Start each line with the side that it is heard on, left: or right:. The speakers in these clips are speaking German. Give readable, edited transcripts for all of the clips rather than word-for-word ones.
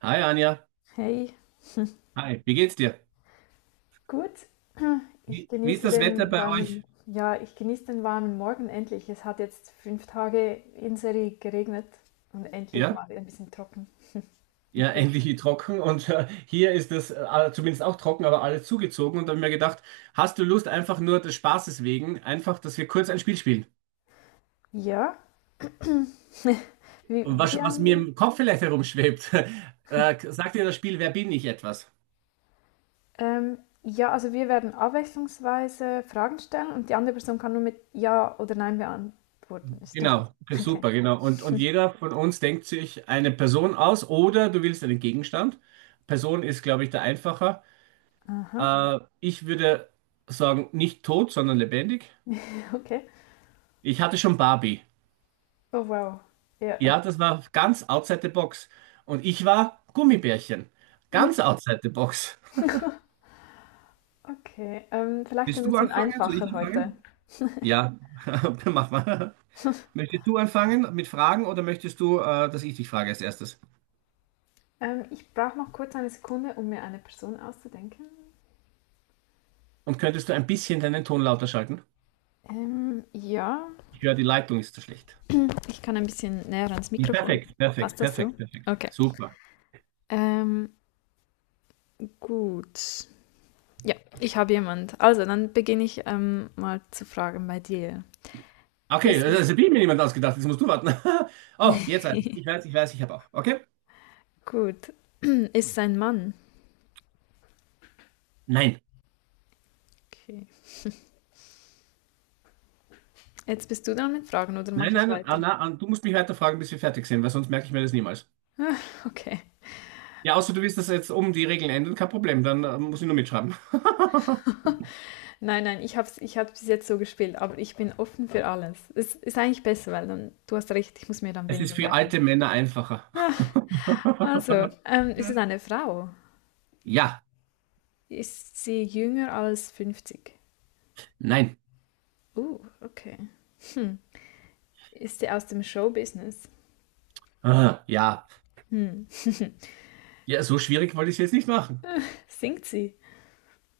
right: Hi Anja,
left: Hey,
right: hi. Wie geht's dir?
left: gut.
right: Wie ist das Wetter bei euch?
left: Ich genieße den warmen Morgen endlich. Es hat jetzt 5 Tage in Serie geregnet und endlich
right: Ja,
left: mal ein bisschen trocken.
right: ja,
left: Und die-
right: endlich trocken und hier ist es zumindest auch trocken, aber alles zugezogen, und da habe ich mir gedacht, hast du Lust, einfach nur des Spaßes wegen, einfach, dass wir kurz ein Spiel spielen?
left: Ja, wir,
right: Und
left: wir,
right: was mir
left: ähm,
right: im Kopf vielleicht herumschwebt, sagt dir das Spiel, wer bin ich, etwas?
left: ja, also wir werden abwechslungsweise Fragen stellen und die andere Person kann nur mit Ja oder Nein beantworten. Stimmt das?
right: Genau, okay,
left: Okay.
right: super, genau. Und jeder von uns denkt sich eine Person aus, oder du willst einen Gegenstand. Person ist, glaube ich, der einfacher.
left: Aha,
right: Ich würde sagen, nicht tot, sondern lebendig.
left: okay.
right: Ich hatte schon Barbie.
left: Oh wow. Ja.
right: Ja, das war ganz outside the box. Und ich war Gummibärchen. Ganz outside the box.
left: Okay. Vielleicht ein
right: Willst du
left: bisschen
right: anfangen? Soll ich
left: einfacher heute.
right: anfangen? Ja, dann mach mal. Möchtest du anfangen mit Fragen, oder möchtest du, dass ich dich frage als erstes?
left: Ich brauche noch kurz eine Sekunde, um mir eine Person auszudenken.
right: Und könntest du ein bisschen deinen Ton lauter schalten?
left: Ja,
right: Ich höre, die Leitung ist zu schlecht.
left: ich kann ein bisschen näher ans
right: Ja,
left: Mikrofon.
right: perfekt, perfekt,
left: Passt das so?
right: perfekt, perfekt.
left: Okay.
right: Super.
left: Ähm, gut. Ja, ich habe jemand. Also, dann beginne ich mal zu fragen bei dir.
right: Okay,
left: Ist es?
right: das, habe ich mir, niemand ausgedacht. Jetzt musst du warten. Oh, jetzt weiß ich. Ich weiß, ich weiß, ich habe auch. Okay?
left: Gut. Ist es ein Mann?
right: Nein.
left: Okay. Jetzt bist du dran mit Fragen oder
right: Nein,
left: mache ich
right: nein, nein,
left: weiter?
right: Anna, du musst mich weiter fragen, bis wir fertig sind, weil sonst merke ich mir das niemals.
left: Ah, okay.
right: Ja, außer du willst das jetzt um die Regeln ändern, kein Problem, dann muss ich nur mitschreiben.
left: Nein, nein, ich habe es ich hab's bis jetzt so gespielt, aber ich bin offen für alles. Es ist eigentlich besser, weil dann, du hast recht, ich muss mir dann
right: Es ist
left: weniger
right: für
left: merken.
right: alte Männer einfacher.
left: Ah, also, ist es eine Frau?
right: Ja,
left: Ist sie jünger als 50?
right: nein,
left: Okay. Hm. Ist sie aus dem Showbusiness?
right: ah, ja.
left: Hm.
right: Ja, so schwierig wollte ich es jetzt nicht machen.
left: Singt sie?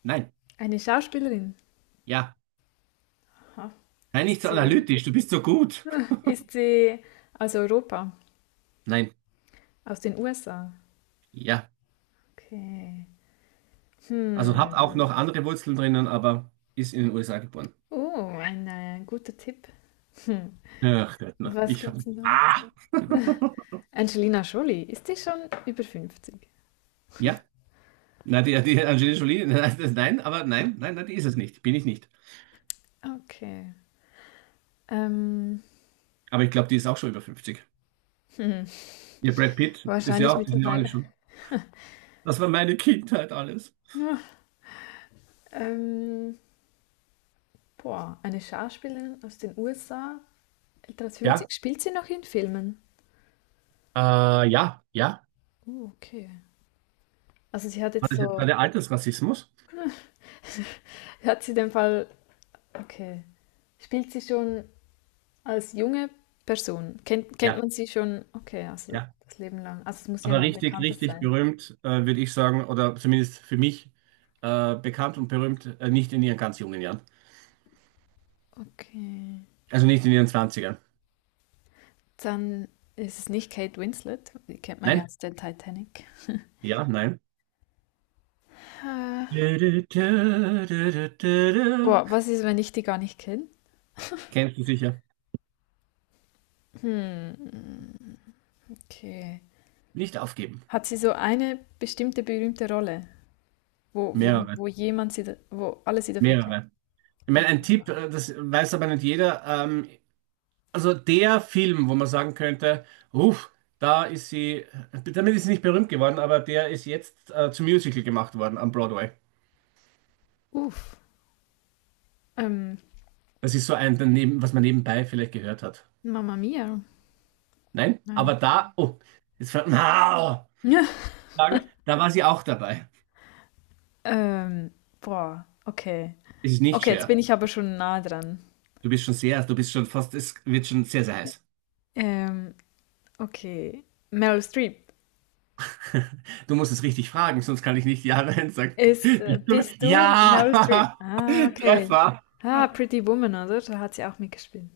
right: Nein,
left: Eine Schauspielerin?
right: ja.
left: Aha.
right: Nein, nicht
left: Ist
right: so
left: sie,
right: analytisch, du bist so gut.
left: ist sie aus Europa?
right: Nein,
left: Aus den USA?
right: ja.
left: Okay.
right: Also hat auch
left: Hm.
right: noch andere Wurzeln drinnen, aber ist in den USA geboren.
left: Oh, ein guter Tipp. Hm.
right: Ach Gott, na,
left: Was
right: ich
left: gibt's
right: habe...
left: denn da noch?
right: Ah!
left: Angelina Jolie, ist die schon über 50?
right: Ja. Na, die Angelina Jolie, nein, das, nein, aber nein, nein, nein, die ist es nicht. Bin ich nicht.
left: Okay. Ähm,
right: Aber ich glaube, die ist auch schon über fünfzig.
left: hm.
right: Ihr Brad Pitt ist ja
left: Wahrscheinlich
right: auch, die sind ja alle
left: mittlerweile.
right: schon. Das war meine Kindheit alles.
left: Ähm, Boah, eine Schauspielerin aus den USA, älter als
right: Ja,
left: 50, spielt sie noch in Filmen?
right: ja, ja.
left: Okay. Also sie hat
right: War
left: jetzt
right: das jetzt
left: so,
right: gerade Altersrassismus?
left: hat sie den Fall, okay, spielt sie schon als junge Person? Kennt
right: Ja,
left: man sie schon, okay, also
right: ja.
left: das Leben lang. Also es muss
right: Aber
left: jemand
right: richtig,
left: Bekanntes
right: richtig
left: sein.
right: berühmt, würde ich sagen, oder zumindest für mich bekannt und berühmt, nicht in ihren ganz jungen Jahren.
left: Okay.
right: Also nicht in ihren Zwanzigern?
left: Dann ist es nicht Kate Winslet, die kennt man ja
right: Nein?
left: aus der Titanic.
right: Ja, nein.
left: Äh,
right: Du.
left: Boah, was ist, wenn ich die gar nicht kenne?
right: Kennst du sicher?
left: Hm, okay.
right: Nicht aufgeben.
left: Hat sie so eine bestimmte berühmte Rolle? wo, wo,
right: Mehrere.
left: wo jemand sie, wo alle sie dafür kennen.
right: Mehrere. Ich meine, ein Tipp, das weiß aber nicht jeder. Also der Film, wo man sagen könnte, uff, da ist sie, damit ist sie nicht berühmt geworden, aber der ist jetzt zum Musical gemacht worden am Broadway.
left: Uff. Ähm,
right: Das ist so ein daneben, was man nebenbei vielleicht gehört hat.
left: Mama Mia.
right: Nein, aber
left: Nein.
right: da, oh, jetzt fällt na,
left: Ja.
right: sagen, da war sie auch dabei.
left: Ähm, Boah, okay.
right: Es ist nicht
left: Okay, jetzt
right: Cher.
left: bin ich aber schon nah dran.
right: Du bist schon sehr, du bist schon fast, es wird schon sehr, sehr heiß.
left: Ähm, okay. Meryl Streep.
right: Du musst es richtig fragen, sonst kann ich nicht Ja Nein sagen.
left: Ist, äh, bist du
right: Ja,
left: Meryl Streep? Ah, okay.
right: Treffer.
left: Ah, Pretty Woman, oder? Da hat sie auch mitgespielt.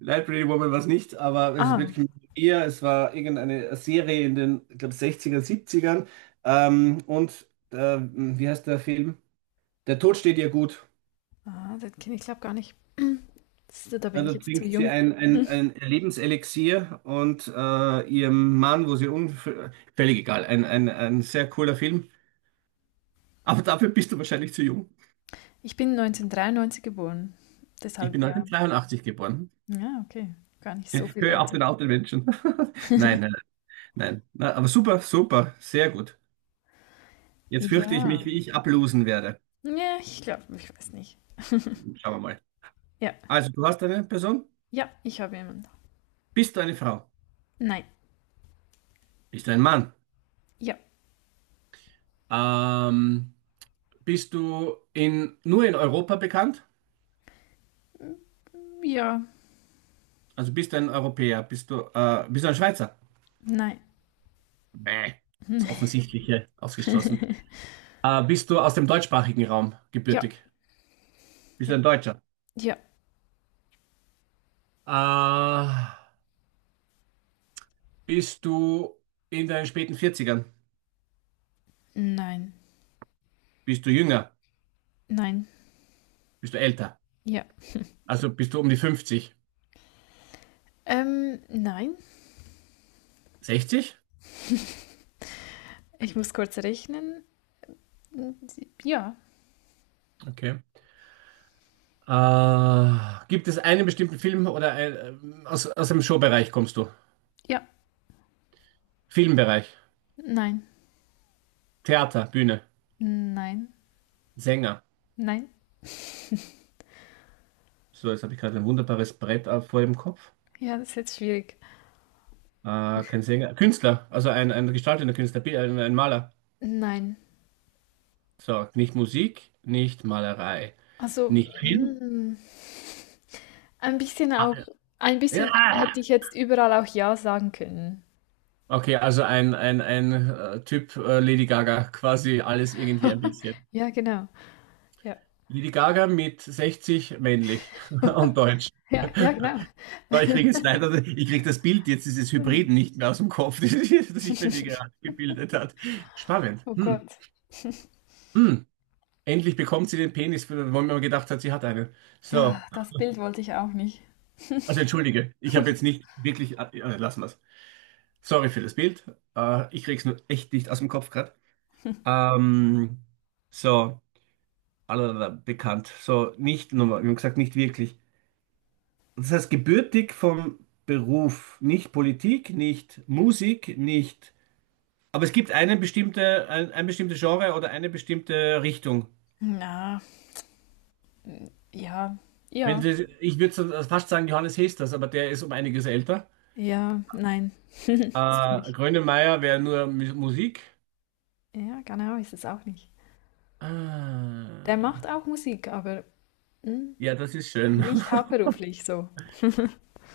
right: Nein, Pretty Woman war es nicht, aber es ist
left: Ah,
right: wirklich eher, es war irgendeine Serie in den, ich glaube, 60er, 70ern. Und wie heißt der Film? Der Tod steht ihr gut.
left: das kenne ich glaube gar nicht. Das, da
right: Ja,
left: bin ich
right: da
left: jetzt zu
right: trinkt sie
left: jung.
right: ein Lebenselixier und ihrem Mann, wo sie unfällig, völlig egal, ein sehr cooler Film. Aber dafür bist du wahrscheinlich zu jung.
left: Ich bin 1993 geboren.
right: Ich
left: Deshalb
right: bin
left: ja.
right: 1983 geboren.
left: Ja, okay. Gar nicht so viel
right: Höre auf
left: älter.
right: den alten Menschen. Nein, nein, nein. Na, aber super, super, sehr gut. Jetzt fürchte ich
left: Ja.
right: mich, wie ich ablosen werde.
left: Ja, ich glaube, ich weiß nicht.
right: Schauen wir mal.
left: Ja.
right: Also, du hast eine Person?
left: Ja, ich habe jemanden.
right: Bist du eine Frau?
left: Nein.
right: Bist du ein Mann?
left: Ja.
right: Ähm, bist du in, nur in Europa bekannt?
left: Ja.
right: Also bist du ein Europäer? Bist du ein Schweizer?
left: Nein.
right: Nee. Das Offensichtliche ausgeschlossen. Bist du aus dem deutschsprachigen Raum
left: Ja.
right: gebürtig? Bist
left: Ja.
right: du ein Deutscher?
left: Ja.
right: Äh, bist du in deinen späten Vierzigern?
left: Nein.
right: Bist du jünger?
left: Nein.
right: Bist du älter?
left: Ja.
right: Also bist du um die 50,
left: Nein.
right: 60?
left: Ich muss kurz rechnen. Ja.
right: Okay. Gibt es einen bestimmten Film oder ein, aus, aus dem Showbereich kommst du?
left: Ja.
right: Filmbereich,
left: Nein.
right: Theater, Bühne,
left: Nein.
right: Sänger.
left: Nein.
right: So, jetzt habe ich gerade ein wunderbares Brett auf- vor dem Kopf.
left: Ja, das ist jetzt schwierig.
right: Kein Sänger, Künstler, also ein gestaltender Künstler, ein Maler.
left: Nein.
right: So, nicht Musik, nicht Malerei,
left: Also,
right: nicht Film.
left: mm, ein bisschen auch, ein
right: Ja!
left: bisschen hätte ich jetzt überall auch Ja sagen können.
right: Okay, also ein Typ Lady Gaga, quasi alles irgendwie ein bisschen.
left: Ja, genau. Ja.
right: Lady Gaga mit 60, männlich, und deutsch.
left: Ja, ja, genau.
right: Aber ich kriege jetzt leider, ich kriege das Bild jetzt dieses
left: Ja.
right: Hybriden nicht mehr aus dem Kopf, das, sich bei mir gerade gebildet hat. Spannend.
left: Oh
right: Hm.
left: Gott.
right: Hm. Endlich bekommt sie den Penis, wo man mir gedacht hat, sie hat einen. So.
left: Ah, das Bild wollte ich auch nicht.
right: Also entschuldige, ich habe jetzt nicht wirklich. Lassen wir es. Sorry für das Bild. Ich krieg's nur echt nicht aus dem Kopf gerade. Ähm, so, allerlei bekannt. So, nicht nochmal, wir haben gesagt, nicht wirklich. Das heißt, gebürtig vom Beruf, nicht Politik, nicht Musik, nicht. Aber es gibt eine bestimmte, ein bestimmtes Genre oder eine bestimmte Richtung.
left: Na, ja,
right: Wenn
left: ja,
right: Sie, ich würde fast sagen Johannes Hesters, aber der ist um einiges älter.
left: ja, nein. Ist es nicht.
right: Grönemeyer wäre nur Mu- Musik.
left: Ja, genau, ist es auch nicht. Der macht
right: Ah,
left: auch Musik, aber hm,
right: ja, das ist schön.
left: nicht hauptberuflich so.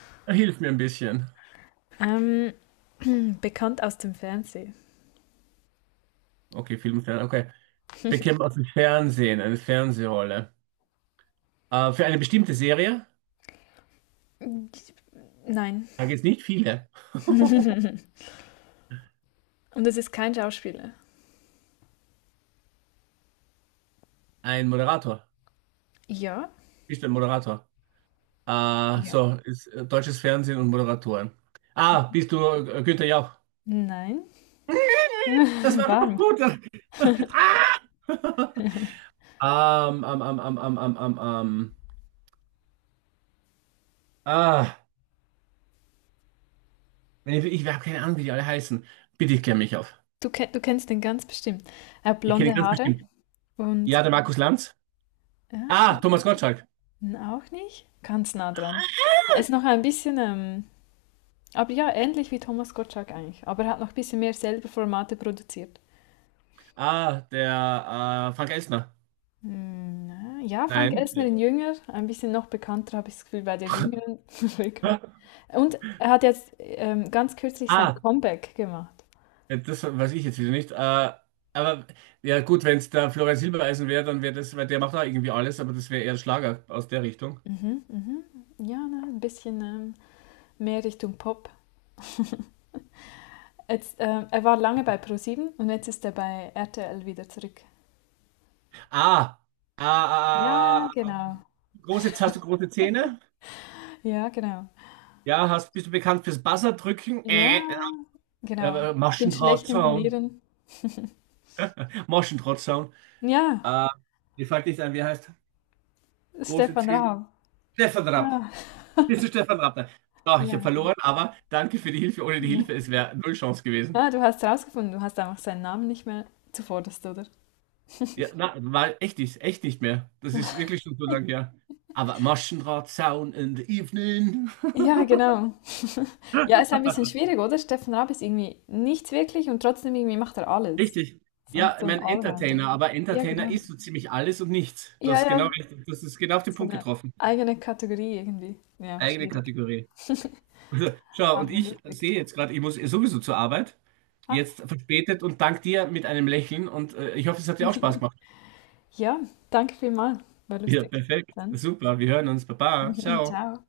right: Hilf mir ein bisschen.
left: Ähm, Bekannt aus dem Fernsehen.
right: Okay, Film, Fern- okay. Beckham aus dem Fernsehen, eine Fernsehrolle. Für eine bestimmte Serie?
left: Nein.
right: Da gibt es nicht viele.
left: Und es ist kein Schauspieler.
right: Ein Moderator.
left: Ja,
right: Ist ein Moderator. Ah,
left: ja.
right: so, ist deutsches Fernsehen und Moderatoren. Ah, bist du Günther Jauch?
left: Nein.
right: Das war doch
left: Warm.
right: gut. Ah! Ähm, ähm, ähm, ähm, ähm, ähm, ähm, ähm. Ah, wenn ich, ich habe keine Ahnung, wie die alle heißen. Bitte klär mich auf.
left: Du, du kennst den ganz bestimmt. Er hat
right: Ich kenne ihn
left: blonde
right: ganz
left: Haare.
right: bestimmt.
left: Und
right: Ja, der Markus Lanz.
left: äh,
right: Ah, Thomas Gottschalk.
left: auch nicht? Ganz nah dran. Er ist noch ein bisschen, aber ja, ähnlich wie Thomas Gottschalk eigentlich. Aber er hat noch ein bisschen mehr selber Formate produziert.
right: Ah, der Frank Elstner.
left: Hm, na, ja, Frank
right: Nein.
left: Elsner in Jünger, ein bisschen noch bekannter, habe ich das Gefühl, bei der jüngeren Bevölkerung. Und er hat jetzt ganz kürzlich sein
right: Ah,
left: Comeback gemacht.
right: ja, das weiß ich jetzt wieder nicht. Aber ja, gut, wenn es der Florian Silbereisen wäre, dann wäre das, weil der macht auch irgendwie alles, aber das wäre eher Schlager aus der Richtung.
left: Mhm, mhm. Ja, ne, ein bisschen mehr Richtung Pop. Jetzt, er war lange bei ProSieben und jetzt ist er bei RTL wieder zurück.
right: Ah, ah,
left: Ja,
right: ah, ah, ah,
left: genau.
right: ähm, große, hast du große Zähne?
left: Ja, genau.
right: Ja, hast, bist du bekannt fürs Buzzerdrücken?
left: Ja, genau. Ich bin schlecht im
right: Maschendrahtzaun.
left: Verlieren.
right: Maschendrahtzaun.
left: Ja,
right: Äh, mir fällt nicht ein, wie er heißt? Große
left: Stefan
right: Zähne.
left: Raab.
right: Stefan Rapp.
left: Ah,
right: Bist du Stefan Rapp? So, ich habe
left: ja, genau.
right: verloren, aber danke für die Hilfe. Ohne die Hilfe, es wäre null Chance gewesen.
left: Ah, du hast rausgefunden, du hast einfach seinen Namen nicht mehr zuvorderst, oder?
right: Ja, na, weil echt nicht mehr. Das ist wirklich schon so lange her. Aber Maschendraht, Sound in the evening.
left: Ja, genau. Ja, ist ein bisschen schwierig, oder? Stefan Raab ist irgendwie nichts wirklich und trotzdem irgendwie macht er alles.
right: Richtig.
left: Ist einfach
right: Ja,
left: so
right: ich
left: ein
right: mein
left: Allrounder.
right: Entertainer, aber
left: Ja,
right: Entertainer
left: genau.
right: ist so ziemlich alles und nichts. Das
left: Ja,
right: ist
left: ja.
right: genau, richtig. Das ist genau auf den
left: So
right: Punkt
left: eine
right: getroffen.
left: eigene Kategorie irgendwie. Ja,
right: Eigene
left: schwierig.
right: Kategorie. Also, schau, und
left: Aber
right: ich
left: lustig.
right: sehe jetzt gerade, ich muss sowieso zur Arbeit.
left: Ah.
right: Jetzt verspätet und dank dir mit einem Lächeln, und ich hoffe, es hat dir auch Spaß gemacht.
left: Ja, danke vielmals. War
right: Ja,
left: lustig.
right: perfekt.
left: Dann.
right: Super, wir hören uns. Baba, ciao.
left: Ciao.